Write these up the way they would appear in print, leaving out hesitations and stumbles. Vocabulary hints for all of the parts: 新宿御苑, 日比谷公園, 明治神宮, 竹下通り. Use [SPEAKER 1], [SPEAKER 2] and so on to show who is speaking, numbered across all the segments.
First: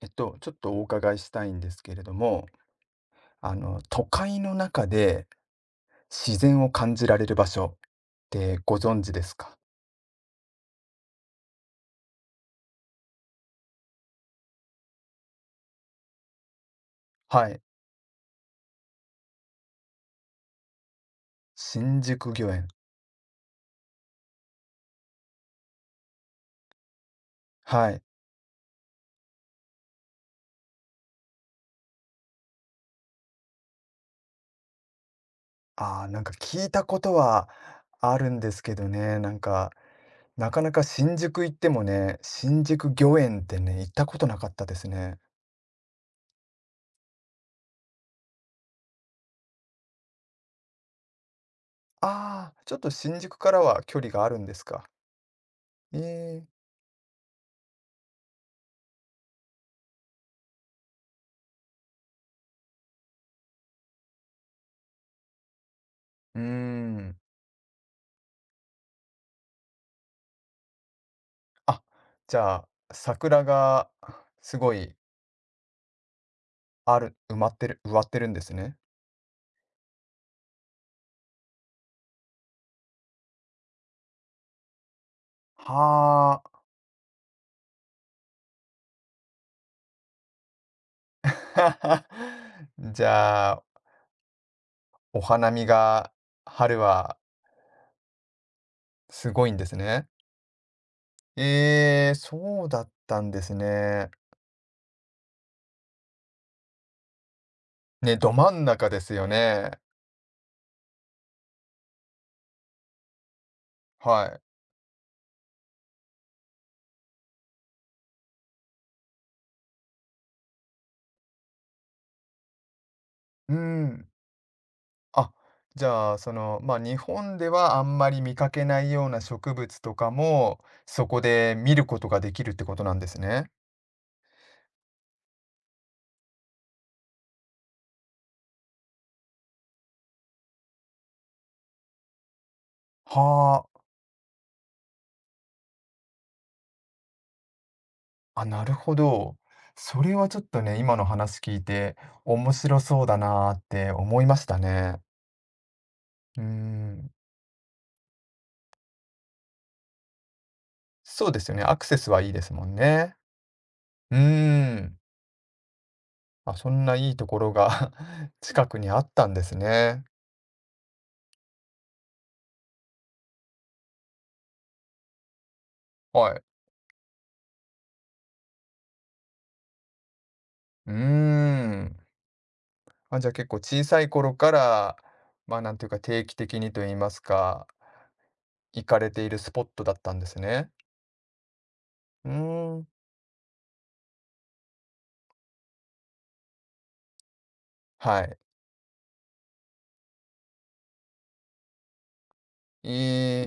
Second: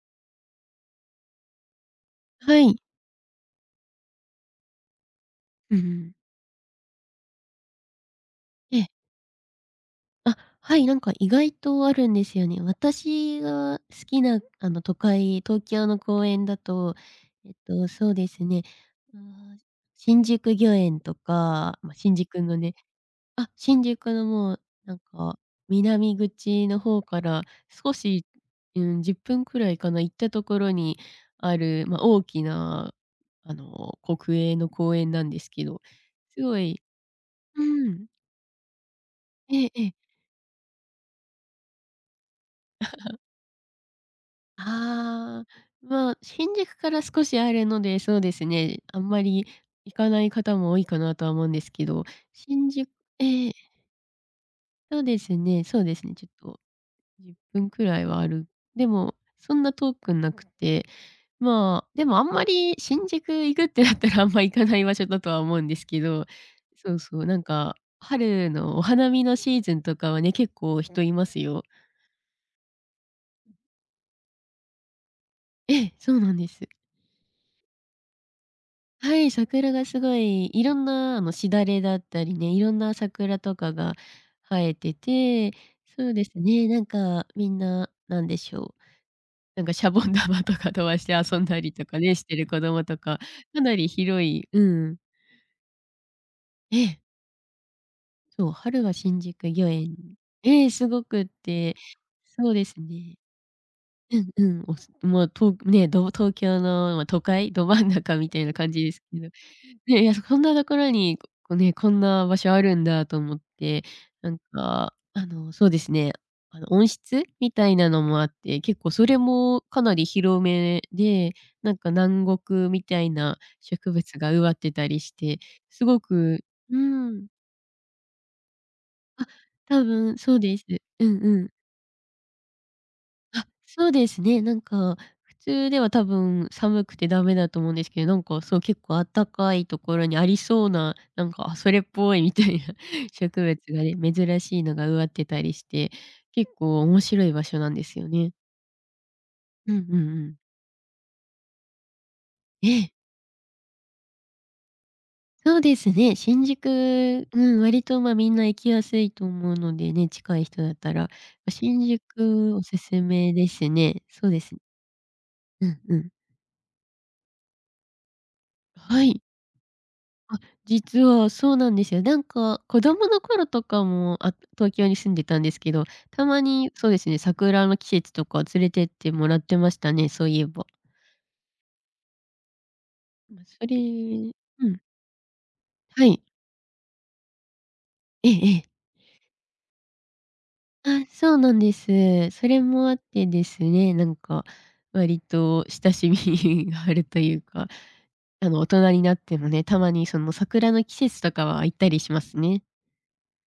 [SPEAKER 1] ちょっとお伺いしたいんですけれども、
[SPEAKER 2] はい。
[SPEAKER 1] 都会の中で
[SPEAKER 2] うん。
[SPEAKER 1] 自然を感じられる場所ってご
[SPEAKER 2] ええ。
[SPEAKER 1] 存知ですか？
[SPEAKER 2] あ、はい、なんか意外とあるんですよね。私が好きな、あの、都会東京の公園だと、
[SPEAKER 1] はい。
[SPEAKER 2] そうですね、ああ、新宿御苑とか、ま、
[SPEAKER 1] 新宿
[SPEAKER 2] 新
[SPEAKER 1] 御
[SPEAKER 2] 宿の
[SPEAKER 1] 苑。
[SPEAKER 2] ねあ、新宿のもう、なんか、南口の方から
[SPEAKER 1] は
[SPEAKER 2] 少
[SPEAKER 1] い。
[SPEAKER 2] し、うん、10分くらいかな、行ったところにある、ま、大きな、あの、国営の公園なんですけど、
[SPEAKER 1] ああ、なんか
[SPEAKER 2] すご
[SPEAKER 1] 聞い
[SPEAKER 2] い、
[SPEAKER 1] たことは
[SPEAKER 2] うん。
[SPEAKER 1] あるんですけどね、なん
[SPEAKER 2] え
[SPEAKER 1] か、
[SPEAKER 2] えええ。
[SPEAKER 1] なかなか新宿行ってもね、新宿御苑ってね、行ったことなかったですね。
[SPEAKER 2] ああ、まあ、新宿から少しあるので、そうですね、あんまり行かない方も多いかなとは思うんですけど、
[SPEAKER 1] ああ、
[SPEAKER 2] 新
[SPEAKER 1] ちょっ
[SPEAKER 2] 宿、
[SPEAKER 1] と新宿
[SPEAKER 2] え
[SPEAKER 1] か
[SPEAKER 2] え、
[SPEAKER 1] らは距離があるんですか。
[SPEAKER 2] そうですね、そうで
[SPEAKER 1] え
[SPEAKER 2] すね、ちょっと
[SPEAKER 1] え。
[SPEAKER 2] 1分くらいはある。でも、そんな遠くなくて、まあ、でもあんまり新宿行くってなったらあんま行かない場所だとは思うんですけど、
[SPEAKER 1] うー
[SPEAKER 2] そう
[SPEAKER 1] ん。
[SPEAKER 2] そう、なんか、春のお花見のシーズンとかはね、結構人いますよ。
[SPEAKER 1] あ、じゃあ、桜がすごい
[SPEAKER 2] ええ、そうなんです。
[SPEAKER 1] ある埋まってる植わってるんですね。
[SPEAKER 2] はい、桜がすごい、いろんな、あの、しだれだったりね、いろんな桜とかが生えてて、そうです
[SPEAKER 1] はあ。
[SPEAKER 2] ね、なんかみんな、なんでしょう、なんかシャボン玉とか飛ばして遊んだりとか ね、してる子供と
[SPEAKER 1] じ
[SPEAKER 2] か、
[SPEAKER 1] ゃ
[SPEAKER 2] か
[SPEAKER 1] あ、
[SPEAKER 2] なり広い、うん。
[SPEAKER 1] お花見が、
[SPEAKER 2] え
[SPEAKER 1] 春
[SPEAKER 2] え、
[SPEAKER 1] は
[SPEAKER 2] そう、春は新
[SPEAKER 1] すご
[SPEAKER 2] 宿
[SPEAKER 1] いんで
[SPEAKER 2] 御
[SPEAKER 1] す
[SPEAKER 2] 苑、
[SPEAKER 1] ね。
[SPEAKER 2] ええ、すごくって、
[SPEAKER 1] ええ、
[SPEAKER 2] そう
[SPEAKER 1] そ
[SPEAKER 2] で
[SPEAKER 1] う
[SPEAKER 2] す
[SPEAKER 1] だっ
[SPEAKER 2] ね。
[SPEAKER 1] たんですね。
[SPEAKER 2] うんうん、おすまとね、ど東京の、ま、都会、ど真ん
[SPEAKER 1] ね、
[SPEAKER 2] 中み
[SPEAKER 1] ど
[SPEAKER 2] たい
[SPEAKER 1] 真
[SPEAKER 2] な
[SPEAKER 1] ん
[SPEAKER 2] 感じ
[SPEAKER 1] 中
[SPEAKER 2] で
[SPEAKER 1] で
[SPEAKER 2] す
[SPEAKER 1] す
[SPEAKER 2] けど
[SPEAKER 1] よ
[SPEAKER 2] ね。
[SPEAKER 1] ね。
[SPEAKER 2] いや、そこ んなところに、こんな場所あるんだと思って、
[SPEAKER 1] は
[SPEAKER 2] なん
[SPEAKER 1] い。
[SPEAKER 2] か、あの、そうですね、あの、温室みたいなのもあって、結構それもかなり広めで、なんか南国みたいな
[SPEAKER 1] う
[SPEAKER 2] 植
[SPEAKER 1] ん。
[SPEAKER 2] 物が植わってたりし
[SPEAKER 1] あ、
[SPEAKER 2] て、
[SPEAKER 1] じ
[SPEAKER 2] すご
[SPEAKER 1] ゃあ、
[SPEAKER 2] く、
[SPEAKER 1] ま、あ、
[SPEAKER 2] う
[SPEAKER 1] 日
[SPEAKER 2] ん、
[SPEAKER 1] 本ではあんまり見かけないような
[SPEAKER 2] あ、
[SPEAKER 1] 植物
[SPEAKER 2] 多
[SPEAKER 1] とか
[SPEAKER 2] 分そうで
[SPEAKER 1] も、
[SPEAKER 2] す。う
[SPEAKER 1] そ
[SPEAKER 2] ん
[SPEAKER 1] こ
[SPEAKER 2] うん、
[SPEAKER 1] で見ることができるってことなんです
[SPEAKER 2] あ、
[SPEAKER 1] ね。
[SPEAKER 2] そうですね。なんか、普通では多分寒くてダメだと思うんですけど、なんかそう、結構あったかいところにありそうな、なんか、あ、それっぽいみたいな 植
[SPEAKER 1] は
[SPEAKER 2] 物
[SPEAKER 1] あ。
[SPEAKER 2] がね、珍しいのが植わってたりして、結構面白い場所なんですよね。
[SPEAKER 1] あ、なるほど。
[SPEAKER 2] うんうんう
[SPEAKER 1] それは
[SPEAKER 2] ん。
[SPEAKER 1] ちょっとね、今の話聞いて、面
[SPEAKER 2] え
[SPEAKER 1] 白
[SPEAKER 2] え、
[SPEAKER 1] そうだなーって思いましたね。
[SPEAKER 2] そうですね。
[SPEAKER 1] うー
[SPEAKER 2] 新宿、
[SPEAKER 1] ん。
[SPEAKER 2] うん、割と、ま、みんな行きやすいと思うのでね、近い人だったら、
[SPEAKER 1] そうです
[SPEAKER 2] ま、
[SPEAKER 1] よね、ア
[SPEAKER 2] 新
[SPEAKER 1] クセスはいいです
[SPEAKER 2] 宿お
[SPEAKER 1] もん
[SPEAKER 2] すす
[SPEAKER 1] ね。
[SPEAKER 2] めですね。
[SPEAKER 1] う
[SPEAKER 2] そうですね。
[SPEAKER 1] ーん。
[SPEAKER 2] うんうん。
[SPEAKER 1] あ、そんないいところが 近くにあ
[SPEAKER 2] は
[SPEAKER 1] っ
[SPEAKER 2] い。
[SPEAKER 1] たんですね。
[SPEAKER 2] あ、実はそうなんですよ。なんか、子供の頃とかも、あ、東京に住んでたんですけど、た
[SPEAKER 1] は
[SPEAKER 2] ま
[SPEAKER 1] い。
[SPEAKER 2] にそうですね、桜の季節とか連れてってもらってましたね、そういえば。
[SPEAKER 1] うーん。あ、じゃあ
[SPEAKER 2] ま、
[SPEAKER 1] 結構
[SPEAKER 2] それ、う
[SPEAKER 1] 小さい
[SPEAKER 2] ん、
[SPEAKER 1] 頃から、まあなんていうか
[SPEAKER 2] はい。
[SPEAKER 1] 定期的にと言いますか、
[SPEAKER 2] ええええ。
[SPEAKER 1] 行かれているスポットだったんですね。
[SPEAKER 2] あ、そうなんで
[SPEAKER 1] う
[SPEAKER 2] す。それ
[SPEAKER 1] ーん。
[SPEAKER 2] もあってですね、なんか、割と親しみ があるというか、
[SPEAKER 1] はい。
[SPEAKER 2] あの、大人になってもね、たまにその桜の季節とかは行ったりしますね。
[SPEAKER 1] え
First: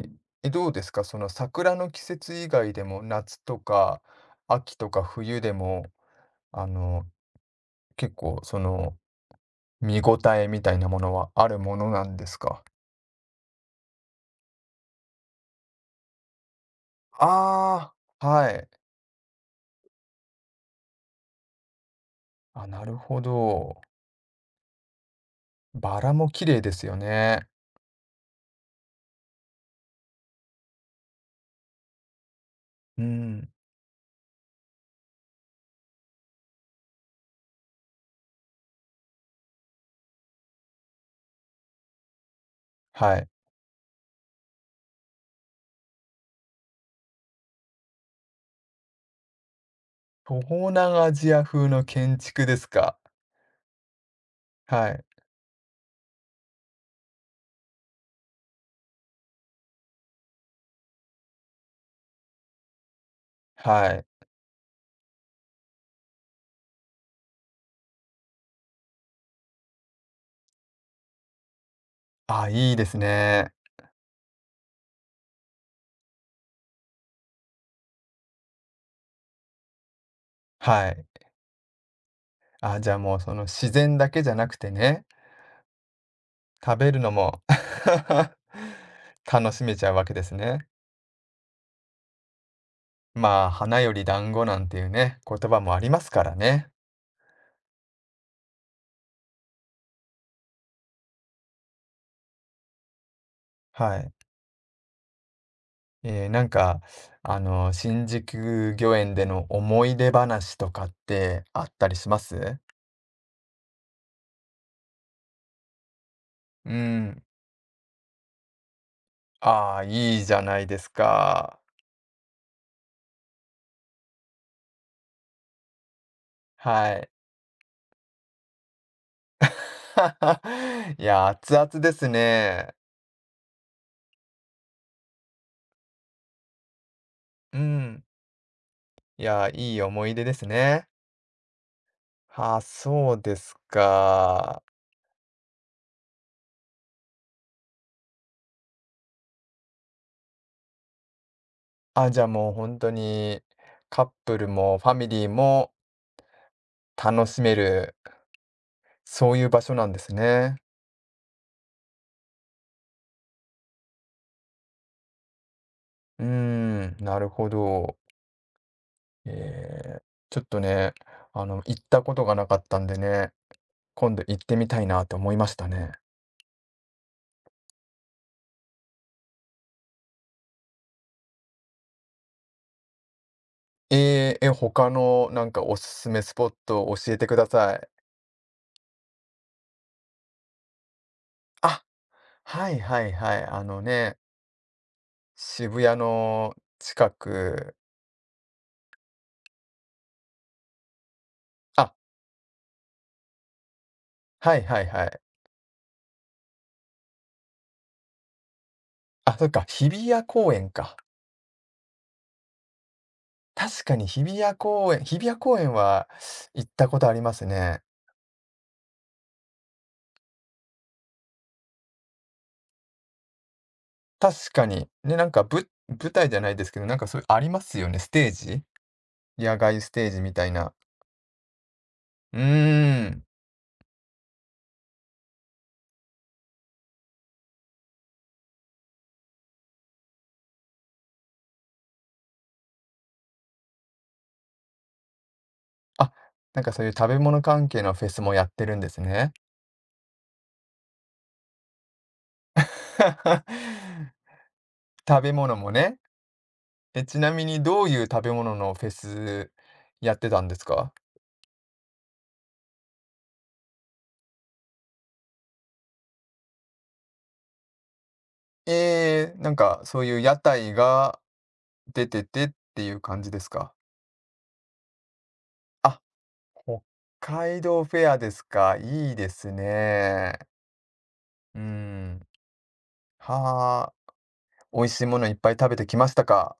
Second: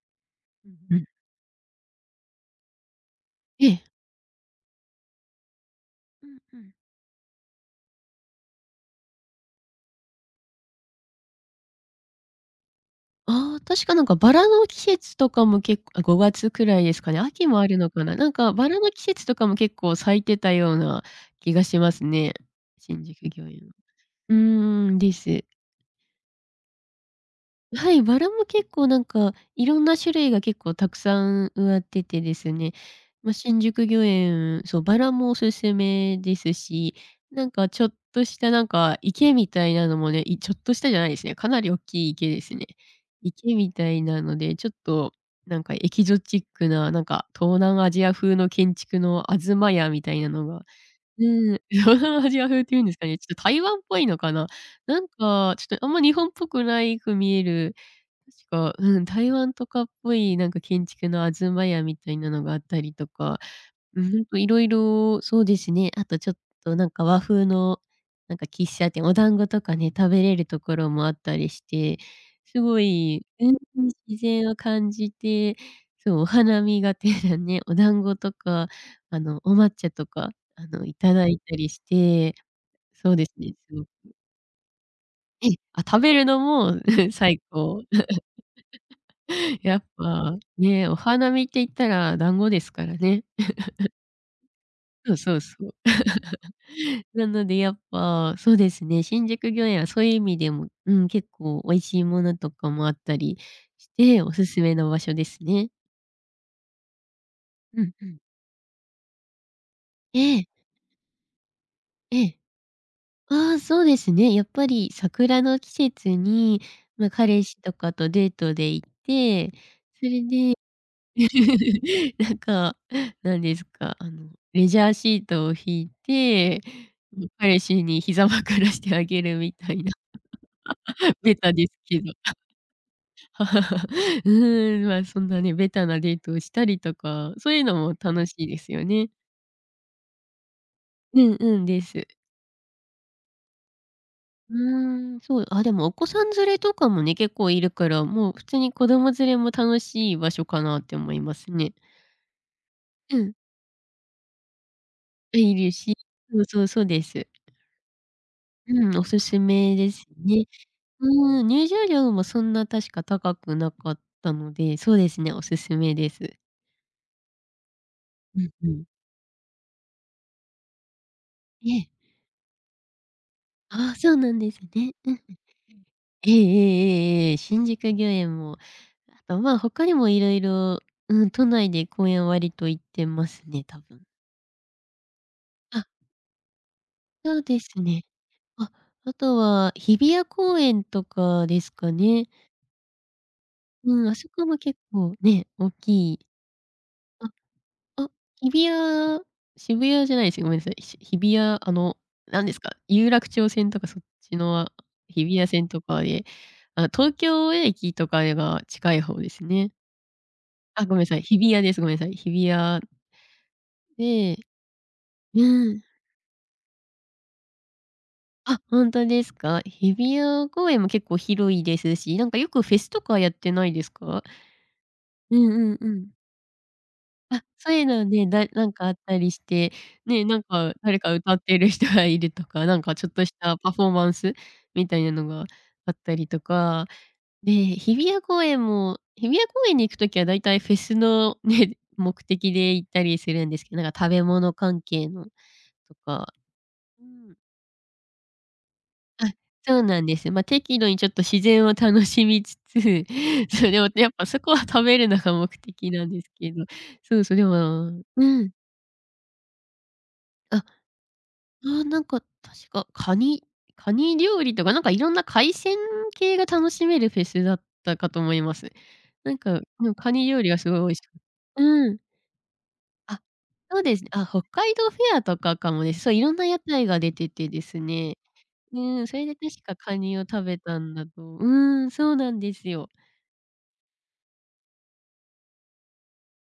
[SPEAKER 1] ーえ、どうです
[SPEAKER 2] うんう
[SPEAKER 1] か
[SPEAKER 2] ん。
[SPEAKER 1] その桜の季節以外でも夏と
[SPEAKER 2] ええ。
[SPEAKER 1] か秋とか冬でも
[SPEAKER 2] うんう
[SPEAKER 1] あ
[SPEAKER 2] ん。
[SPEAKER 1] の結構見応えみたいなものはあるものなんですか？
[SPEAKER 2] ああ、確かなんかバラの季節とかも結構、あ、5月くらいですかね。秋もあるの
[SPEAKER 1] あ
[SPEAKER 2] かな。
[SPEAKER 1] あー、
[SPEAKER 2] なん
[SPEAKER 1] は
[SPEAKER 2] か
[SPEAKER 1] い。
[SPEAKER 2] バラの季節とかも結構咲いてたような気がしますね。
[SPEAKER 1] あ、なる
[SPEAKER 2] 新
[SPEAKER 1] ほ
[SPEAKER 2] 宿御苑。
[SPEAKER 1] ど。
[SPEAKER 2] うーん、です。
[SPEAKER 1] バラも綺麗ですよね。
[SPEAKER 2] はい、バラも結構なんか、いろんな種類が結構たくさん植わっててですね、
[SPEAKER 1] う
[SPEAKER 2] まあ、
[SPEAKER 1] ん。
[SPEAKER 2] 新宿御苑、そう、バラもおすすめですし、なんかちょっとしたなんか池みたいなのもね、ちょっとしたじゃないですね、かなり大きい池ですね。
[SPEAKER 1] はい。
[SPEAKER 2] 池みたいなので、ちょっとなんかエキゾチックな、なんか東南アジア風の建築の東屋みたいなのが、
[SPEAKER 1] 東南ア
[SPEAKER 2] う
[SPEAKER 1] ジア
[SPEAKER 2] ん、
[SPEAKER 1] 風 の
[SPEAKER 2] 東
[SPEAKER 1] 建
[SPEAKER 2] 南アジア
[SPEAKER 1] 築で
[SPEAKER 2] 風っ
[SPEAKER 1] す
[SPEAKER 2] ていうんです
[SPEAKER 1] か？
[SPEAKER 2] かね、ちょっと台湾っぽいのかな。
[SPEAKER 1] は
[SPEAKER 2] な
[SPEAKER 1] い。
[SPEAKER 2] んかちょっとあんま日本っぽくないく見える、確か、うん、台湾とかっぽいなんか建築の東屋みたいなのがあったりとか、
[SPEAKER 1] は
[SPEAKER 2] う
[SPEAKER 1] い。
[SPEAKER 2] ん、ほんと色々そうですね、あとちょっとなんか和風のなんか喫茶店、お団子とかね、食べれるところもあったりして、
[SPEAKER 1] あ、
[SPEAKER 2] す
[SPEAKER 1] いい
[SPEAKER 2] ご
[SPEAKER 1] です
[SPEAKER 2] い、
[SPEAKER 1] ね。
[SPEAKER 2] うん、自然を感じて、そう、お花見がてらね、お団子とか、あの、お抹茶とか、あの、
[SPEAKER 1] は
[SPEAKER 2] い
[SPEAKER 1] い。
[SPEAKER 2] ただいたりして、
[SPEAKER 1] あ、じゃあ
[SPEAKER 2] そ
[SPEAKER 1] も
[SPEAKER 2] う
[SPEAKER 1] う
[SPEAKER 2] で
[SPEAKER 1] そ
[SPEAKER 2] す
[SPEAKER 1] の
[SPEAKER 2] ね、
[SPEAKER 1] 自
[SPEAKER 2] そう、
[SPEAKER 1] 然だけじゃなくてね、
[SPEAKER 2] ええ、あ、食べるの
[SPEAKER 1] 食
[SPEAKER 2] も
[SPEAKER 1] べるの も
[SPEAKER 2] 最高。
[SPEAKER 1] 楽しめ
[SPEAKER 2] やっ
[SPEAKER 1] ちゃうわけです
[SPEAKER 2] ぱ、
[SPEAKER 1] ね。
[SPEAKER 2] ね、お花見って言ったら団子ですからね。
[SPEAKER 1] まあ、花より団子なんていう
[SPEAKER 2] そう
[SPEAKER 1] ね、
[SPEAKER 2] そう
[SPEAKER 1] 言葉
[SPEAKER 2] そ
[SPEAKER 1] も
[SPEAKER 2] う。
[SPEAKER 1] ありますからね。
[SPEAKER 2] なのでやっぱ、そうですね、新宿御苑はそういう意味でも、うん、結構美味しいものとかもあったりし
[SPEAKER 1] はい。
[SPEAKER 2] て、おすすめの場所ですね。
[SPEAKER 1] なんか、
[SPEAKER 2] うんう
[SPEAKER 1] 新
[SPEAKER 2] ん。
[SPEAKER 1] 宿御苑での思い出
[SPEAKER 2] ええ、
[SPEAKER 1] 話とかってあったりしま
[SPEAKER 2] ええ。
[SPEAKER 1] す？
[SPEAKER 2] ああ、そうですね。やっぱり桜の季節に、
[SPEAKER 1] う
[SPEAKER 2] ま、
[SPEAKER 1] ん。
[SPEAKER 2] 彼氏とかとデートで行って、
[SPEAKER 1] ああ、
[SPEAKER 2] そ
[SPEAKER 1] い
[SPEAKER 2] れ
[SPEAKER 1] いじゃ
[SPEAKER 2] で
[SPEAKER 1] ないですか。
[SPEAKER 2] なんか、なんですか、あの、レジャーシートを敷いて、
[SPEAKER 1] はい。
[SPEAKER 2] 彼氏に膝枕してあげるみたいな、
[SPEAKER 1] い や、
[SPEAKER 2] ベタ
[SPEAKER 1] 熱々
[SPEAKER 2] です
[SPEAKER 1] で
[SPEAKER 2] け
[SPEAKER 1] す
[SPEAKER 2] ど。
[SPEAKER 1] ね。
[SPEAKER 2] うーん、まあ、そんなね、ベタなデートをしたりとか、そう
[SPEAKER 1] う
[SPEAKER 2] いうのも
[SPEAKER 1] ん。
[SPEAKER 2] 楽しいですよね。
[SPEAKER 1] いや、いい思い出ですね。
[SPEAKER 2] うんうん、です。
[SPEAKER 1] ああ、そうです
[SPEAKER 2] う
[SPEAKER 1] か。
[SPEAKER 2] ーん、そう、あ、でもお子さん連れとかもね、結構いるから、もう普通に子供連れも楽しい場所かなって思いますね。
[SPEAKER 1] あ、じゃあもう本当
[SPEAKER 2] うん、
[SPEAKER 1] に、カップルもファミリー
[SPEAKER 2] いる
[SPEAKER 1] も
[SPEAKER 2] し、そうそう、そうで
[SPEAKER 1] 楽
[SPEAKER 2] す。
[SPEAKER 1] しめる、
[SPEAKER 2] うん、おす
[SPEAKER 1] そう
[SPEAKER 2] す
[SPEAKER 1] いう場所
[SPEAKER 2] め
[SPEAKER 1] な
[SPEAKER 2] で
[SPEAKER 1] んで
[SPEAKER 2] す
[SPEAKER 1] す
[SPEAKER 2] ね。
[SPEAKER 1] ね。
[SPEAKER 2] うん、入場料もそんな確か高くなかったので、そうですね、おすすめで
[SPEAKER 1] うー
[SPEAKER 2] す。
[SPEAKER 1] ん、なるほど。
[SPEAKER 2] うんうん。
[SPEAKER 1] えーちょっとね、行っ
[SPEAKER 2] ええ。
[SPEAKER 1] たことがなかったんでね、
[SPEAKER 2] ああ、そ
[SPEAKER 1] 今
[SPEAKER 2] う
[SPEAKER 1] 度
[SPEAKER 2] な
[SPEAKER 1] 行っ
[SPEAKER 2] んで
[SPEAKER 1] て
[SPEAKER 2] す
[SPEAKER 1] みたい
[SPEAKER 2] ね。
[SPEAKER 1] な
[SPEAKER 2] うんう
[SPEAKER 1] と
[SPEAKER 2] ん。
[SPEAKER 1] 思いましたね。
[SPEAKER 2] ええええええええ、新宿御苑も、あと、まあ、他にも色々、うん、都内で公園割と行ってますね、多分。
[SPEAKER 1] ええ、他のなんかおす
[SPEAKER 2] あ、
[SPEAKER 1] すめスポットを教えて
[SPEAKER 2] そ
[SPEAKER 1] く
[SPEAKER 2] う
[SPEAKER 1] だ
[SPEAKER 2] で
[SPEAKER 1] さ
[SPEAKER 2] す
[SPEAKER 1] い。
[SPEAKER 2] ね。あ、あとは日比谷公園とかです
[SPEAKER 1] あ、
[SPEAKER 2] かね。
[SPEAKER 1] はいはいはい、あの
[SPEAKER 2] うん、あ
[SPEAKER 1] ね、
[SPEAKER 2] そこも結構ね、大
[SPEAKER 1] 渋谷
[SPEAKER 2] きい、
[SPEAKER 1] の近く。
[SPEAKER 2] あ、日比谷、渋谷じゃないですよ、ごめんなさい。日比谷、あ
[SPEAKER 1] あ、
[SPEAKER 2] の、なんですか、有楽町線とかそっちの、
[SPEAKER 1] はいはいはい。
[SPEAKER 2] 日比谷線とかで、あ、東京駅とかが近い方で
[SPEAKER 1] あ、
[SPEAKER 2] す
[SPEAKER 1] そっか、
[SPEAKER 2] ね。
[SPEAKER 1] 日比谷公園
[SPEAKER 2] あ、ご
[SPEAKER 1] か。
[SPEAKER 2] めんなさい、日比谷です。ごめんなさい。日比谷
[SPEAKER 1] 確かに日
[SPEAKER 2] で、
[SPEAKER 1] 比谷公園日比谷
[SPEAKER 2] う
[SPEAKER 1] 公園
[SPEAKER 2] ん。
[SPEAKER 1] は行ったことありますね。
[SPEAKER 2] あ、ほんとですか。日比谷公園も結構広いですし、なんかよくフェスとかやってないですか？
[SPEAKER 1] 確かに。ね、なん
[SPEAKER 2] う
[SPEAKER 1] か、
[SPEAKER 2] んう
[SPEAKER 1] ぶ
[SPEAKER 2] んうん。
[SPEAKER 1] 舞台じゃないですけど、なんかそういうあ
[SPEAKER 2] あ、
[SPEAKER 1] りま
[SPEAKER 2] そう
[SPEAKER 1] す
[SPEAKER 2] いう
[SPEAKER 1] よね、
[SPEAKER 2] の
[SPEAKER 1] ス
[SPEAKER 2] で、
[SPEAKER 1] テージ？
[SPEAKER 2] なんかあったりし
[SPEAKER 1] 野
[SPEAKER 2] て、
[SPEAKER 1] 外ステージ
[SPEAKER 2] ね、
[SPEAKER 1] み
[SPEAKER 2] なん
[SPEAKER 1] たいな。
[SPEAKER 2] か誰か歌ってる人がいる
[SPEAKER 1] う
[SPEAKER 2] とか、なんかち
[SPEAKER 1] ー
[SPEAKER 2] ょっと
[SPEAKER 1] ん。
[SPEAKER 2] したパフォーマンスみたいなのがあったりとか、で、日比谷公園も、日比谷公園に行く時はだいたいフェスのね、目的で行ったりするんですけど、なんか食べ物関係のと
[SPEAKER 1] あ、
[SPEAKER 2] か、
[SPEAKER 1] なんかそういう
[SPEAKER 2] う
[SPEAKER 1] 食べ
[SPEAKER 2] ん。
[SPEAKER 1] 物関係のフェスもやってるんです
[SPEAKER 2] あ、
[SPEAKER 1] ね。
[SPEAKER 2] そうなんです。ま、適度にちょっと自然を楽しみつつ、そう、でもやっ ぱそこは食べるの
[SPEAKER 1] 食べ
[SPEAKER 2] が目
[SPEAKER 1] 物も
[SPEAKER 2] 的
[SPEAKER 1] ね。
[SPEAKER 2] なんですけど、
[SPEAKER 1] え、ち
[SPEAKER 2] そう
[SPEAKER 1] な
[SPEAKER 2] そう、
[SPEAKER 1] み
[SPEAKER 2] で
[SPEAKER 1] にどう
[SPEAKER 2] も、
[SPEAKER 1] いう食
[SPEAKER 2] う
[SPEAKER 1] べ
[SPEAKER 2] ん。
[SPEAKER 1] 物のフェスやってたんで
[SPEAKER 2] あ、
[SPEAKER 1] すか？
[SPEAKER 2] ああ、なんか、確か、カニ料理とか、なんかいろんな海鮮系が楽しめるフェスだったかと思います。な
[SPEAKER 1] ええ、
[SPEAKER 2] ん
[SPEAKER 1] なん
[SPEAKER 2] か、
[SPEAKER 1] か
[SPEAKER 2] うん、
[SPEAKER 1] そう
[SPEAKER 2] カ
[SPEAKER 1] いう
[SPEAKER 2] ニ
[SPEAKER 1] 屋
[SPEAKER 2] 料理がす
[SPEAKER 1] 台
[SPEAKER 2] ごい美味しく、
[SPEAKER 1] が
[SPEAKER 2] うん。
[SPEAKER 1] 出ててっていう
[SPEAKER 2] あ、
[SPEAKER 1] 感じですか？
[SPEAKER 2] そうですね。あ、北海道フェアとかかもで
[SPEAKER 1] あ、
[SPEAKER 2] す。そう、いろんな屋
[SPEAKER 1] 北
[SPEAKER 2] 台が出てて
[SPEAKER 1] 海
[SPEAKER 2] です
[SPEAKER 1] 道フェア
[SPEAKER 2] ね。
[SPEAKER 1] ですか？
[SPEAKER 2] うん、
[SPEAKER 1] い
[SPEAKER 2] そ
[SPEAKER 1] い
[SPEAKER 2] れ
[SPEAKER 1] で
[SPEAKER 2] で
[SPEAKER 1] す
[SPEAKER 2] 確かカニを
[SPEAKER 1] ね。
[SPEAKER 2] 食べたんだと、う
[SPEAKER 1] う
[SPEAKER 2] ん、そう
[SPEAKER 1] ん。
[SPEAKER 2] なんですよ。
[SPEAKER 1] はあ。美味しいものいっぱい食べてきましたか？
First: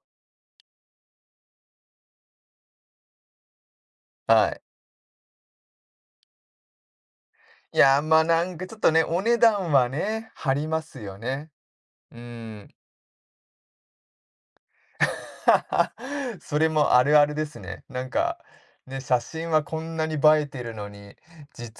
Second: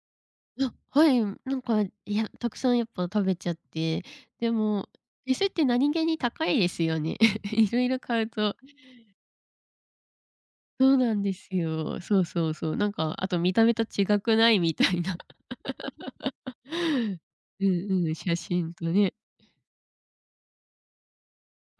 [SPEAKER 2] あ、はい、なんか、いや、たくさんやっぱ食べちゃって、
[SPEAKER 1] は
[SPEAKER 2] で
[SPEAKER 1] い。
[SPEAKER 2] も、フェスって何気に高いですよね。い
[SPEAKER 1] い
[SPEAKER 2] ろいろ
[SPEAKER 1] や、ま、
[SPEAKER 2] 買う
[SPEAKER 1] な
[SPEAKER 2] と。
[SPEAKER 1] んかちょっとね、お値段はね、張りま
[SPEAKER 2] そう
[SPEAKER 1] す
[SPEAKER 2] な
[SPEAKER 1] よ
[SPEAKER 2] んで
[SPEAKER 1] ね。
[SPEAKER 2] すよ。
[SPEAKER 1] う
[SPEAKER 2] そうそうそ
[SPEAKER 1] ん。
[SPEAKER 2] う。なんか、あと見た目と違くないみたいな。
[SPEAKER 1] それもある あるです
[SPEAKER 2] うん
[SPEAKER 1] ね。なん
[SPEAKER 2] うん、写
[SPEAKER 1] か、
[SPEAKER 2] 真と
[SPEAKER 1] ね、
[SPEAKER 2] ね。
[SPEAKER 1] 写真はこんなに映えてるのに、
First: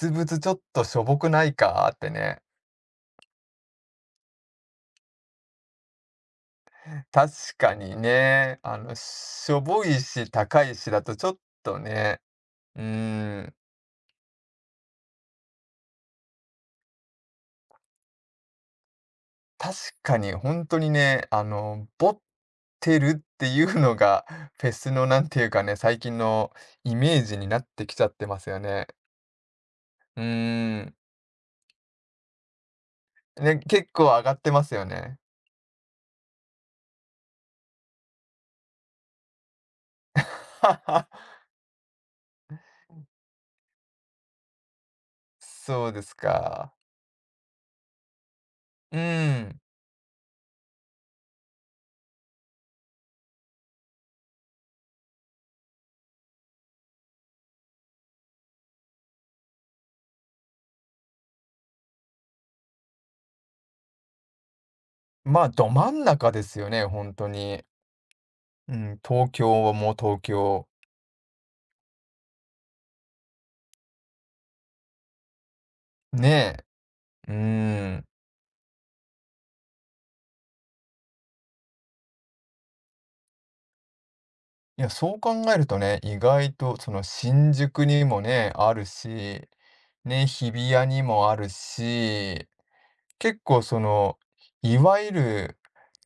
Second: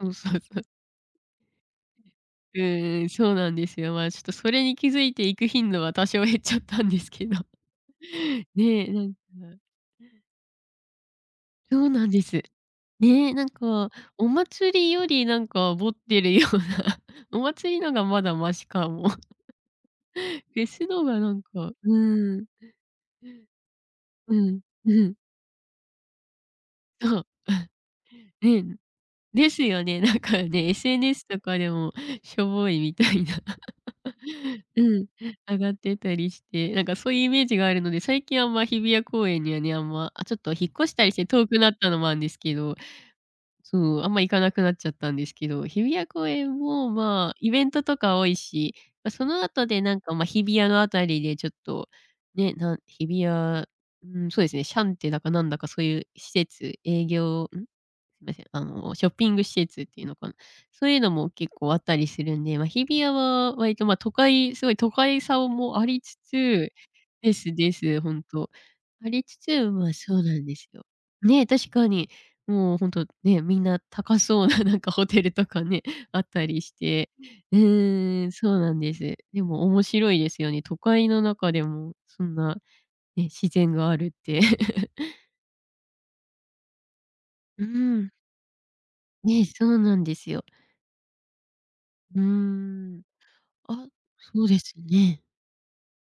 [SPEAKER 2] そうそ
[SPEAKER 1] 物
[SPEAKER 2] う
[SPEAKER 1] ちょっ
[SPEAKER 2] そう。
[SPEAKER 1] としょぼくないかってね。
[SPEAKER 2] うんうん、そうなんですよ。まあ、ちょっとそれに気づいていく頻度は多少減っちゃったんですけ
[SPEAKER 1] 確
[SPEAKER 2] ど。
[SPEAKER 1] かに ね、
[SPEAKER 2] ねえ、
[SPEAKER 1] しょぼいし、高いしだとちょっと
[SPEAKER 2] そうなん
[SPEAKER 1] ね、
[SPEAKER 2] です。
[SPEAKER 1] う
[SPEAKER 2] ねえ、
[SPEAKER 1] ん。
[SPEAKER 2] お祭りよりなんかぼってるような、お祭りのがまだマシかも。
[SPEAKER 1] 確かに
[SPEAKER 2] フ
[SPEAKER 1] 本
[SPEAKER 2] ェ
[SPEAKER 1] 当
[SPEAKER 2] ス
[SPEAKER 1] に
[SPEAKER 2] のが
[SPEAKER 1] ね、
[SPEAKER 2] なんかう
[SPEAKER 1] ボっ
[SPEAKER 2] ん、
[SPEAKER 1] てるっていうのが、
[SPEAKER 2] うん、
[SPEAKER 1] フェス
[SPEAKER 2] う
[SPEAKER 1] の
[SPEAKER 2] ん、
[SPEAKER 1] なんていうかね、最近のイ
[SPEAKER 2] そ
[SPEAKER 1] メー
[SPEAKER 2] う。
[SPEAKER 1] ジになっ てきちゃってます
[SPEAKER 2] ね
[SPEAKER 1] よ
[SPEAKER 2] え、
[SPEAKER 1] ね。
[SPEAKER 2] ですよね。なん
[SPEAKER 1] う
[SPEAKER 2] かね、
[SPEAKER 1] ーん。
[SPEAKER 2] SNS とかでもしょぼいみたいな、
[SPEAKER 1] ね、結構上がってま すよ
[SPEAKER 2] うん、
[SPEAKER 1] ね。
[SPEAKER 2] 上がってたりして、なんかそういうイメージがあるので、最近あんま日比谷公園にはね、あんま、あ、ちょっと引っ越し たりして遠くなったのもあるんですけど、そう、あんま行かなくなっちゃったんですけど、日
[SPEAKER 1] そう
[SPEAKER 2] 比
[SPEAKER 1] で
[SPEAKER 2] 谷
[SPEAKER 1] す
[SPEAKER 2] 公園
[SPEAKER 1] か。
[SPEAKER 2] も、まあ、イベントとか多いし、
[SPEAKER 1] う
[SPEAKER 2] ま、そ
[SPEAKER 1] ー
[SPEAKER 2] の
[SPEAKER 1] ん。
[SPEAKER 2] 後でなんか、ま、日比谷のあたりでちょっと、ね、なん日比谷、うん、そうですね、シャンテだかなんだかそういう施設、営業すいません、あの、ショッピング施設っていうのかな。そういうのも結構あったりするんで、ま、日比谷は割と、ま、都会すごい都会さ
[SPEAKER 1] まあ、ど
[SPEAKER 2] もあ
[SPEAKER 1] 真
[SPEAKER 2] り
[SPEAKER 1] ん
[SPEAKER 2] つ
[SPEAKER 1] 中ですよ
[SPEAKER 2] つ
[SPEAKER 1] ね、本当
[SPEAKER 2] です
[SPEAKER 1] に。
[SPEAKER 2] です、ほんと。
[SPEAKER 1] うん、
[SPEAKER 2] あり
[SPEAKER 1] 東
[SPEAKER 2] つ
[SPEAKER 1] 京
[SPEAKER 2] つ、
[SPEAKER 1] はも
[SPEAKER 2] ま、
[SPEAKER 1] う
[SPEAKER 2] そ
[SPEAKER 1] 東
[SPEAKER 2] うなんで
[SPEAKER 1] 京。
[SPEAKER 2] すよ。ね、確かに。もうほんとね、みんな高そうななんかホテルとかね、あった
[SPEAKER 1] ね
[SPEAKER 2] りして。
[SPEAKER 1] え。う
[SPEAKER 2] う
[SPEAKER 1] ーん。
[SPEAKER 2] ーん、そうなんです。でも面白いですよね。都会の中でもそんなね、自然があるって。
[SPEAKER 1] いや、そう考えるとね、意外とその新
[SPEAKER 2] うー
[SPEAKER 1] 宿に
[SPEAKER 2] ん、
[SPEAKER 1] もね、あるし、
[SPEAKER 2] ね、そうなんで
[SPEAKER 1] ね、
[SPEAKER 2] すよ。
[SPEAKER 1] 日比谷にもある
[SPEAKER 2] うー
[SPEAKER 1] し、
[SPEAKER 2] ん。
[SPEAKER 1] 結構
[SPEAKER 2] あ、そうです
[SPEAKER 1] いわゆ
[SPEAKER 2] ね。
[SPEAKER 1] る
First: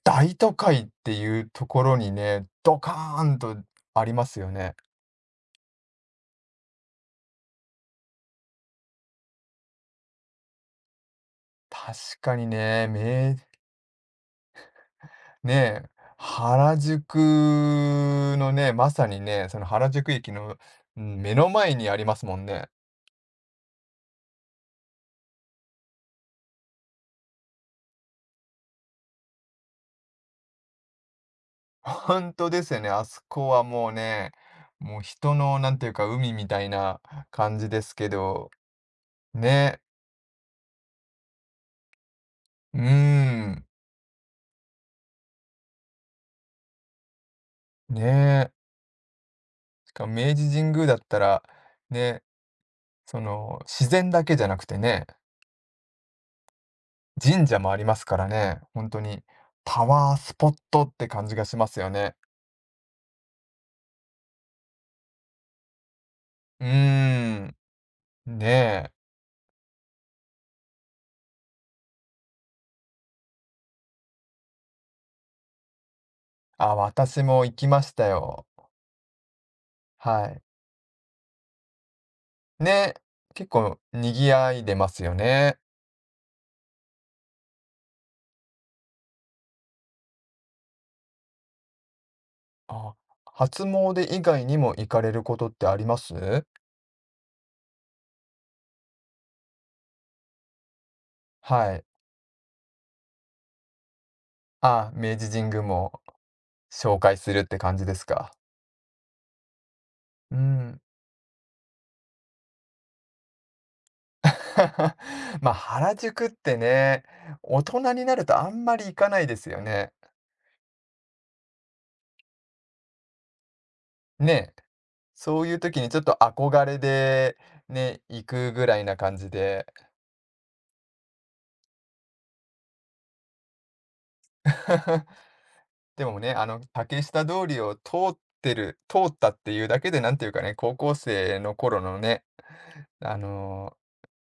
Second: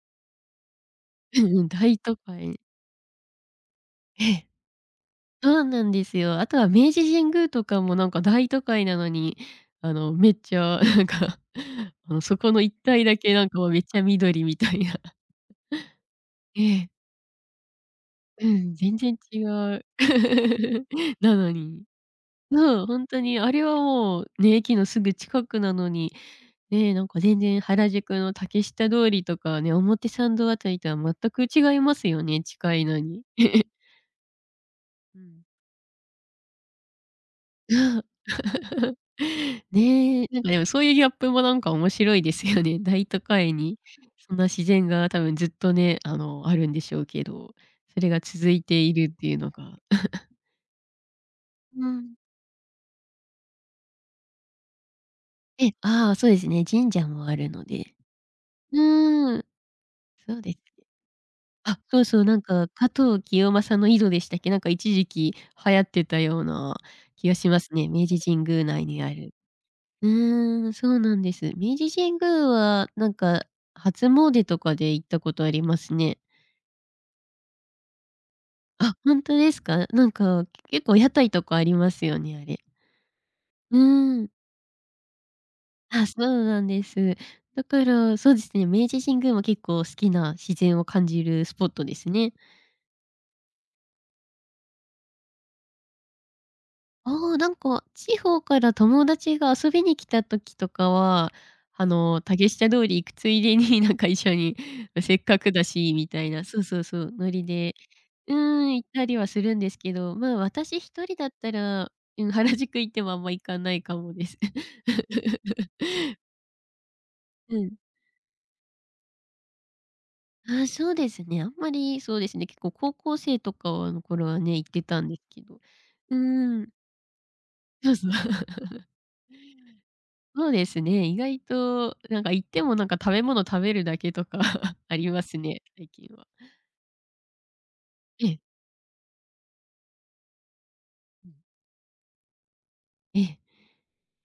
[SPEAKER 1] 大都会ってい
[SPEAKER 2] う
[SPEAKER 1] う
[SPEAKER 2] んう
[SPEAKER 1] と
[SPEAKER 2] ん、
[SPEAKER 1] ころ
[SPEAKER 2] 大
[SPEAKER 1] に
[SPEAKER 2] 都
[SPEAKER 1] ね、
[SPEAKER 2] 会。
[SPEAKER 1] ドカーンとあり
[SPEAKER 2] え
[SPEAKER 1] ます
[SPEAKER 2] え。
[SPEAKER 1] よね。
[SPEAKER 2] そうなんですよ。あとは明治神宮とかもなんか大都会なのに、あの、めっちゃ なんか、あ
[SPEAKER 1] 確
[SPEAKER 2] の、
[SPEAKER 1] か
[SPEAKER 2] そ
[SPEAKER 1] に
[SPEAKER 2] この一
[SPEAKER 1] ね、
[SPEAKER 2] 帯だけなんかもうめっちゃ緑みたいな。
[SPEAKER 1] ね、
[SPEAKER 2] え
[SPEAKER 1] 原
[SPEAKER 2] え。
[SPEAKER 1] 宿
[SPEAKER 2] う
[SPEAKER 1] のね、
[SPEAKER 2] ん、
[SPEAKER 1] ま
[SPEAKER 2] 全
[SPEAKER 1] さ
[SPEAKER 2] 然
[SPEAKER 1] に
[SPEAKER 2] 違
[SPEAKER 1] ね、その
[SPEAKER 2] う。
[SPEAKER 1] 原宿駅の、うん、 目
[SPEAKER 2] な
[SPEAKER 1] の
[SPEAKER 2] の
[SPEAKER 1] 前
[SPEAKER 2] に。
[SPEAKER 1] にありますもんね。
[SPEAKER 2] そう、ほんとにあれはもうね、駅のすぐ近くなのに、ね、なんか全然原宿の竹下通りとかね、表参道あたりとは全く違いますよ
[SPEAKER 1] 本
[SPEAKER 2] ね、
[SPEAKER 1] 当です
[SPEAKER 2] 近
[SPEAKER 1] よ
[SPEAKER 2] い
[SPEAKER 1] ね。
[SPEAKER 2] の
[SPEAKER 1] あ
[SPEAKER 2] に。
[SPEAKER 1] そこは もうね、もう
[SPEAKER 2] う
[SPEAKER 1] 人
[SPEAKER 2] ん。
[SPEAKER 1] のなんていうか、海みたいな感じ
[SPEAKER 2] う
[SPEAKER 1] です
[SPEAKER 2] ん。
[SPEAKER 1] けど、ね、
[SPEAKER 2] ねえ、なんかでもそういうギャップもなんか面白いですよ
[SPEAKER 1] う
[SPEAKER 2] ね。
[SPEAKER 1] ー
[SPEAKER 2] 大都会
[SPEAKER 1] ん、
[SPEAKER 2] にそんな自然が多分ずっとね、あの、あるんでしょうけど、それが続
[SPEAKER 1] ね。
[SPEAKER 2] いているっていうのが。
[SPEAKER 1] しかも明治神宮だったら、
[SPEAKER 2] うん。
[SPEAKER 1] ね、その自然だけじゃなくてね、
[SPEAKER 2] え、ああ、そうですね、神社もあ
[SPEAKER 1] 神
[SPEAKER 2] る
[SPEAKER 1] 社
[SPEAKER 2] の
[SPEAKER 1] もありま
[SPEAKER 2] で。
[SPEAKER 1] すからね、
[SPEAKER 2] う
[SPEAKER 1] 本当に
[SPEAKER 2] ーん、
[SPEAKER 1] パワース
[SPEAKER 2] そう
[SPEAKER 1] ポ
[SPEAKER 2] で
[SPEAKER 1] ッ
[SPEAKER 2] す
[SPEAKER 1] ト
[SPEAKER 2] ね。
[SPEAKER 1] って感じがします
[SPEAKER 2] あ、
[SPEAKER 1] よ
[SPEAKER 2] そう
[SPEAKER 1] ね。
[SPEAKER 2] そう、なんか加藤清正の井戸でしたっけ、なんか一時期流行ってたよう
[SPEAKER 1] うー
[SPEAKER 2] な気がし
[SPEAKER 1] ん、
[SPEAKER 2] ますね。明治神
[SPEAKER 1] ね
[SPEAKER 2] 宮内
[SPEAKER 1] え。
[SPEAKER 2] にある。うーん、そうなんです。明治神宮は、なんか、初詣とかで行ったことありますね。
[SPEAKER 1] あ、私も行きましたよ。
[SPEAKER 2] あ、ほんとですか？なん
[SPEAKER 1] はい。
[SPEAKER 2] か、結構屋台とかありますよね、あれ。
[SPEAKER 1] ね、結
[SPEAKER 2] う
[SPEAKER 1] 構
[SPEAKER 2] ーん。
[SPEAKER 1] 賑わいでますよね。
[SPEAKER 2] あ、そうなんです。だから、そうですね、明治神宮も結構好きな自然を感じるスポットですね。
[SPEAKER 1] あ、初詣以外にも行かれることってあります？
[SPEAKER 2] ああ、なんか、地方から友達が遊びに来た時とかは、
[SPEAKER 1] はい。
[SPEAKER 2] あの、竹下通り行くついでに、なんか一緒に、
[SPEAKER 1] あ、
[SPEAKER 2] せ
[SPEAKER 1] 明
[SPEAKER 2] っ
[SPEAKER 1] 治
[SPEAKER 2] か
[SPEAKER 1] 神
[SPEAKER 2] く
[SPEAKER 1] 宮
[SPEAKER 2] だし
[SPEAKER 1] も
[SPEAKER 2] みたいな、そうそう
[SPEAKER 1] 紹
[SPEAKER 2] そう、
[SPEAKER 1] 介
[SPEAKER 2] ノ
[SPEAKER 1] する
[SPEAKER 2] リ
[SPEAKER 1] って
[SPEAKER 2] で
[SPEAKER 1] 感じですか？
[SPEAKER 2] うーん、行ったりはするんですけど、ま
[SPEAKER 1] う
[SPEAKER 2] あ、私
[SPEAKER 1] ん。
[SPEAKER 2] 一人だったら、うん、原宿行ってもあんま行かないかもです。
[SPEAKER 1] ま、原宿ってね、
[SPEAKER 2] う
[SPEAKER 1] 大
[SPEAKER 2] ん。
[SPEAKER 1] 人になるとあんまり行かないですよね。
[SPEAKER 2] あ、そうですね。あんまり、そうですね、結構高校生とかの頃は
[SPEAKER 1] ね、
[SPEAKER 2] ね、行ってたんです
[SPEAKER 1] そ
[SPEAKER 2] け
[SPEAKER 1] ういう
[SPEAKER 2] ど。
[SPEAKER 1] 時にちょっ
[SPEAKER 2] う
[SPEAKER 1] と
[SPEAKER 2] ー
[SPEAKER 1] 憧
[SPEAKER 2] ん、
[SPEAKER 1] れで、
[SPEAKER 2] そう
[SPEAKER 1] ね、
[SPEAKER 2] そう。
[SPEAKER 1] 行くぐ らいな感じで。
[SPEAKER 2] そうですね、意外となんか行ってもなんか食べ物食べるだけとか あ りますね、最
[SPEAKER 1] で
[SPEAKER 2] 近
[SPEAKER 1] も
[SPEAKER 2] は。
[SPEAKER 1] ね、あの竹下通りを通っ
[SPEAKER 2] ええ。
[SPEAKER 1] てる通ったっていうだけで、なんていうかね、高校
[SPEAKER 2] うん。
[SPEAKER 1] 生の頃のね、あ
[SPEAKER 2] ええ。
[SPEAKER 1] のー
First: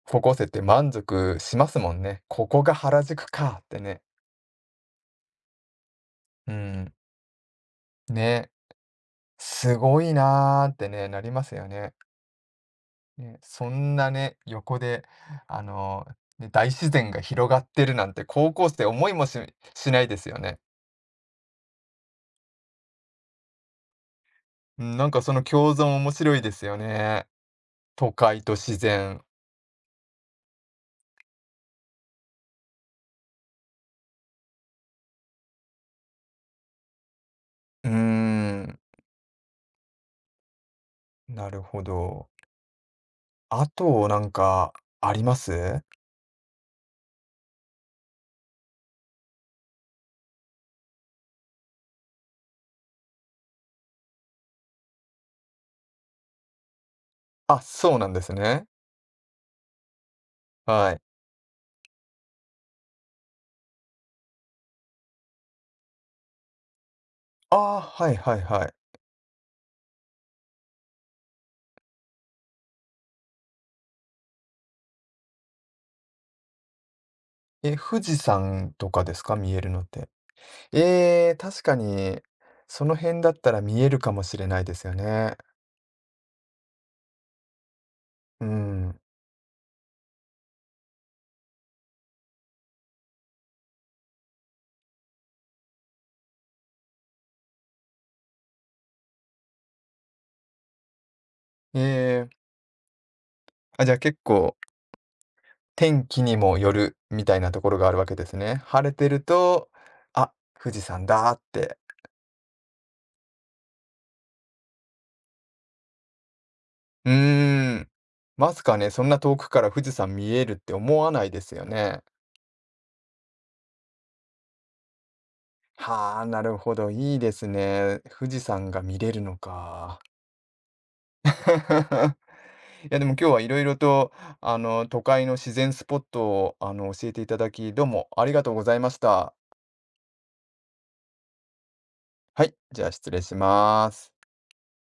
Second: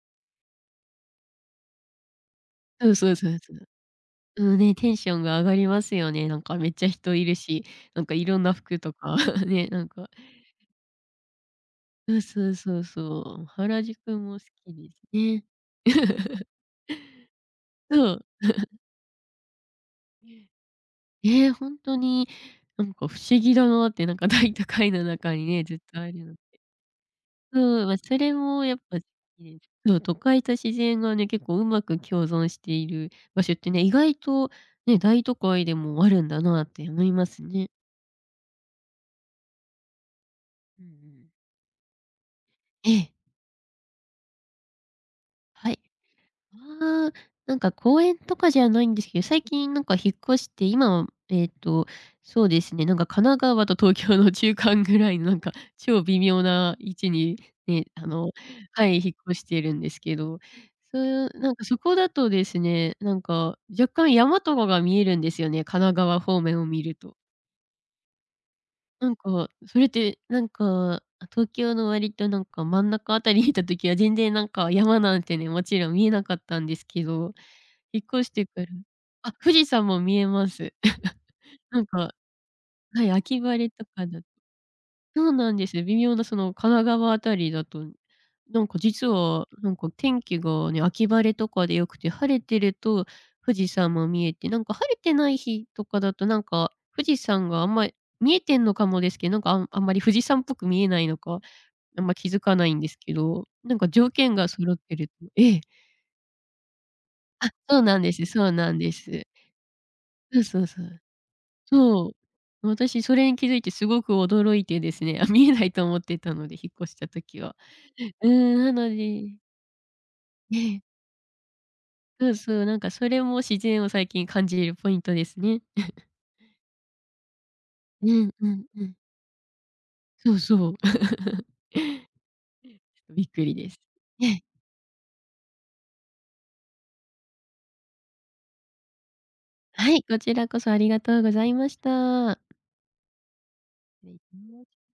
[SPEAKER 1] 高校生って満足しますもんね。ここが
[SPEAKER 2] そう
[SPEAKER 1] 原
[SPEAKER 2] そう
[SPEAKER 1] 宿
[SPEAKER 2] そうそ
[SPEAKER 1] かっ
[SPEAKER 2] う。
[SPEAKER 1] てね。
[SPEAKER 2] うん、ね、テンションが上がりますよね。なん
[SPEAKER 1] う
[SPEAKER 2] かめっちゃ
[SPEAKER 1] ん。
[SPEAKER 2] 人いるし、なんかいろん
[SPEAKER 1] ね、
[SPEAKER 2] な服とか ね、
[SPEAKER 1] す
[SPEAKER 2] なん
[SPEAKER 1] ご
[SPEAKER 2] か
[SPEAKER 1] いなーってね、なりますよね。
[SPEAKER 2] そうそうそう
[SPEAKER 1] ね、
[SPEAKER 2] そう。
[SPEAKER 1] そ
[SPEAKER 2] 原
[SPEAKER 1] んな
[SPEAKER 2] 宿も
[SPEAKER 1] ね、
[SPEAKER 2] 好き
[SPEAKER 1] 横
[SPEAKER 2] です
[SPEAKER 1] で、
[SPEAKER 2] ね。
[SPEAKER 1] あのね、大自然が広がってる
[SPEAKER 2] そ
[SPEAKER 1] なんて
[SPEAKER 2] う。
[SPEAKER 1] 高校生思いもしないですよね。
[SPEAKER 2] えー本当になんか不思議だなって、なんか大都
[SPEAKER 1] う
[SPEAKER 2] 会
[SPEAKER 1] ん、
[SPEAKER 2] の
[SPEAKER 1] なんかそ
[SPEAKER 2] 中
[SPEAKER 1] の
[SPEAKER 2] にね、
[SPEAKER 1] 共
[SPEAKER 2] ずっ
[SPEAKER 1] 存
[SPEAKER 2] とあ
[SPEAKER 1] 面
[SPEAKER 2] る
[SPEAKER 1] 白
[SPEAKER 2] の
[SPEAKER 1] いですよね。
[SPEAKER 2] そう、まあ、
[SPEAKER 1] 都
[SPEAKER 2] それ
[SPEAKER 1] 会と
[SPEAKER 2] もや
[SPEAKER 1] 自
[SPEAKER 2] っぱ好
[SPEAKER 1] 然。
[SPEAKER 2] きです。そう、都会と自然がね、結構うまく共存している場所ってね、意外とね、大都会でもあるんだなって思いますね。
[SPEAKER 1] うーん、
[SPEAKER 2] うんうん。
[SPEAKER 1] なるほど。
[SPEAKER 2] ええ、
[SPEAKER 1] あとなんかありま
[SPEAKER 2] はい。
[SPEAKER 1] す？
[SPEAKER 2] ああ、なんか公園とかじゃないんですけど、最近なんか引っ越して、今は、そうですね、なんか神奈川と東京の中間ぐらいのなんか超微妙な位置に
[SPEAKER 1] あ、
[SPEAKER 2] ね、
[SPEAKER 1] そう
[SPEAKER 2] あ
[SPEAKER 1] なんで
[SPEAKER 2] の、
[SPEAKER 1] すね。
[SPEAKER 2] はい、引っ越しているんですけど、
[SPEAKER 1] は
[SPEAKER 2] そ
[SPEAKER 1] い。
[SPEAKER 2] ういうなんかそこだとですね、なんか若干山とかが見えるんですよね、神奈川方面を見ると。
[SPEAKER 1] ああ、はいはいはい。
[SPEAKER 2] なんか、それって、なんか、あ、東京の割となんか真ん中あたりにいた時は全然なんか山なんてね、もちろん見えなかったんですけど、
[SPEAKER 1] え、富
[SPEAKER 2] 引っ
[SPEAKER 1] 士
[SPEAKER 2] 越してから
[SPEAKER 1] 山とかです
[SPEAKER 2] あ、
[SPEAKER 1] か？見
[SPEAKER 2] 富
[SPEAKER 1] え
[SPEAKER 2] 士
[SPEAKER 1] るのっ
[SPEAKER 2] 山も
[SPEAKER 1] て。
[SPEAKER 2] 見えます。
[SPEAKER 1] ええ、確か
[SPEAKER 2] なんか、
[SPEAKER 1] に、その
[SPEAKER 2] はい、
[SPEAKER 1] 辺だっ
[SPEAKER 2] 秋
[SPEAKER 1] た
[SPEAKER 2] 晴
[SPEAKER 1] ら
[SPEAKER 2] れ
[SPEAKER 1] 見
[SPEAKER 2] と
[SPEAKER 1] える
[SPEAKER 2] か
[SPEAKER 1] か
[SPEAKER 2] だ
[SPEAKER 1] もしれないですよ
[SPEAKER 2] そう
[SPEAKER 1] ね。
[SPEAKER 2] なんですね。微妙なその神奈川あたりだと、
[SPEAKER 1] う
[SPEAKER 2] なんか
[SPEAKER 1] ん。
[SPEAKER 2] 実は、なんか天気がね、秋晴れとかでよくて、晴れてると富士山も見えて、なんか晴れてない日とかだと、なんか富士山があんまり見えてんのかもですけど、なんかあんあんまり富士山っぽく見えないのか、
[SPEAKER 1] え
[SPEAKER 2] あんま
[SPEAKER 1] え、
[SPEAKER 2] 気づかないんですけど、なん
[SPEAKER 1] あ、
[SPEAKER 2] か
[SPEAKER 1] じゃあ
[SPEAKER 2] 条
[SPEAKER 1] 結
[SPEAKER 2] 件が
[SPEAKER 1] 構、
[SPEAKER 2] 揃ってるとええ。
[SPEAKER 1] 天気にもよるみたい
[SPEAKER 2] あ、
[SPEAKER 1] なところ
[SPEAKER 2] そう
[SPEAKER 1] がある
[SPEAKER 2] なん
[SPEAKER 1] わ
[SPEAKER 2] で
[SPEAKER 1] けで
[SPEAKER 2] す
[SPEAKER 1] す
[SPEAKER 2] そう
[SPEAKER 1] ね。
[SPEAKER 2] なん
[SPEAKER 1] 晴
[SPEAKER 2] で
[SPEAKER 1] れてる
[SPEAKER 2] す。
[SPEAKER 1] と、あ、
[SPEAKER 2] そうそう
[SPEAKER 1] 富士
[SPEAKER 2] そう。
[SPEAKER 1] 山だって。
[SPEAKER 2] そう。私それに気づいてすごく驚いてですね、あ、見えないと思ってたので、引っ越した
[SPEAKER 1] う
[SPEAKER 2] 時は。
[SPEAKER 1] ーん。
[SPEAKER 2] うー
[SPEAKER 1] ま
[SPEAKER 2] ん、
[SPEAKER 1] さ
[SPEAKER 2] な
[SPEAKER 1] か
[SPEAKER 2] の
[SPEAKER 1] ね、そんな
[SPEAKER 2] で
[SPEAKER 1] 遠くから富士山見えるっ
[SPEAKER 2] え
[SPEAKER 1] て
[SPEAKER 2] え、
[SPEAKER 1] 思わないですよね。
[SPEAKER 2] そうそう、なんかそれも自然を最近感じるポイントですね。
[SPEAKER 1] はあ、なるほど、いいですね。
[SPEAKER 2] う
[SPEAKER 1] 富
[SPEAKER 2] ん
[SPEAKER 1] 士
[SPEAKER 2] うん
[SPEAKER 1] 山が
[SPEAKER 2] うん。
[SPEAKER 1] 見れるのか。
[SPEAKER 2] そうそう。
[SPEAKER 1] いや、でも今日
[SPEAKER 2] びっ
[SPEAKER 1] は
[SPEAKER 2] く
[SPEAKER 1] い
[SPEAKER 2] り
[SPEAKER 1] ろい
[SPEAKER 2] で
[SPEAKER 1] ろ
[SPEAKER 2] す。
[SPEAKER 1] と、
[SPEAKER 2] ええ、
[SPEAKER 1] 都会の自然スポットを、教えていただき、どうもありがとうございました。
[SPEAKER 2] はい、こちらこそありがとうございました。
[SPEAKER 1] はい、じゃあ失礼しま
[SPEAKER 2] 失
[SPEAKER 1] す。
[SPEAKER 2] 礼します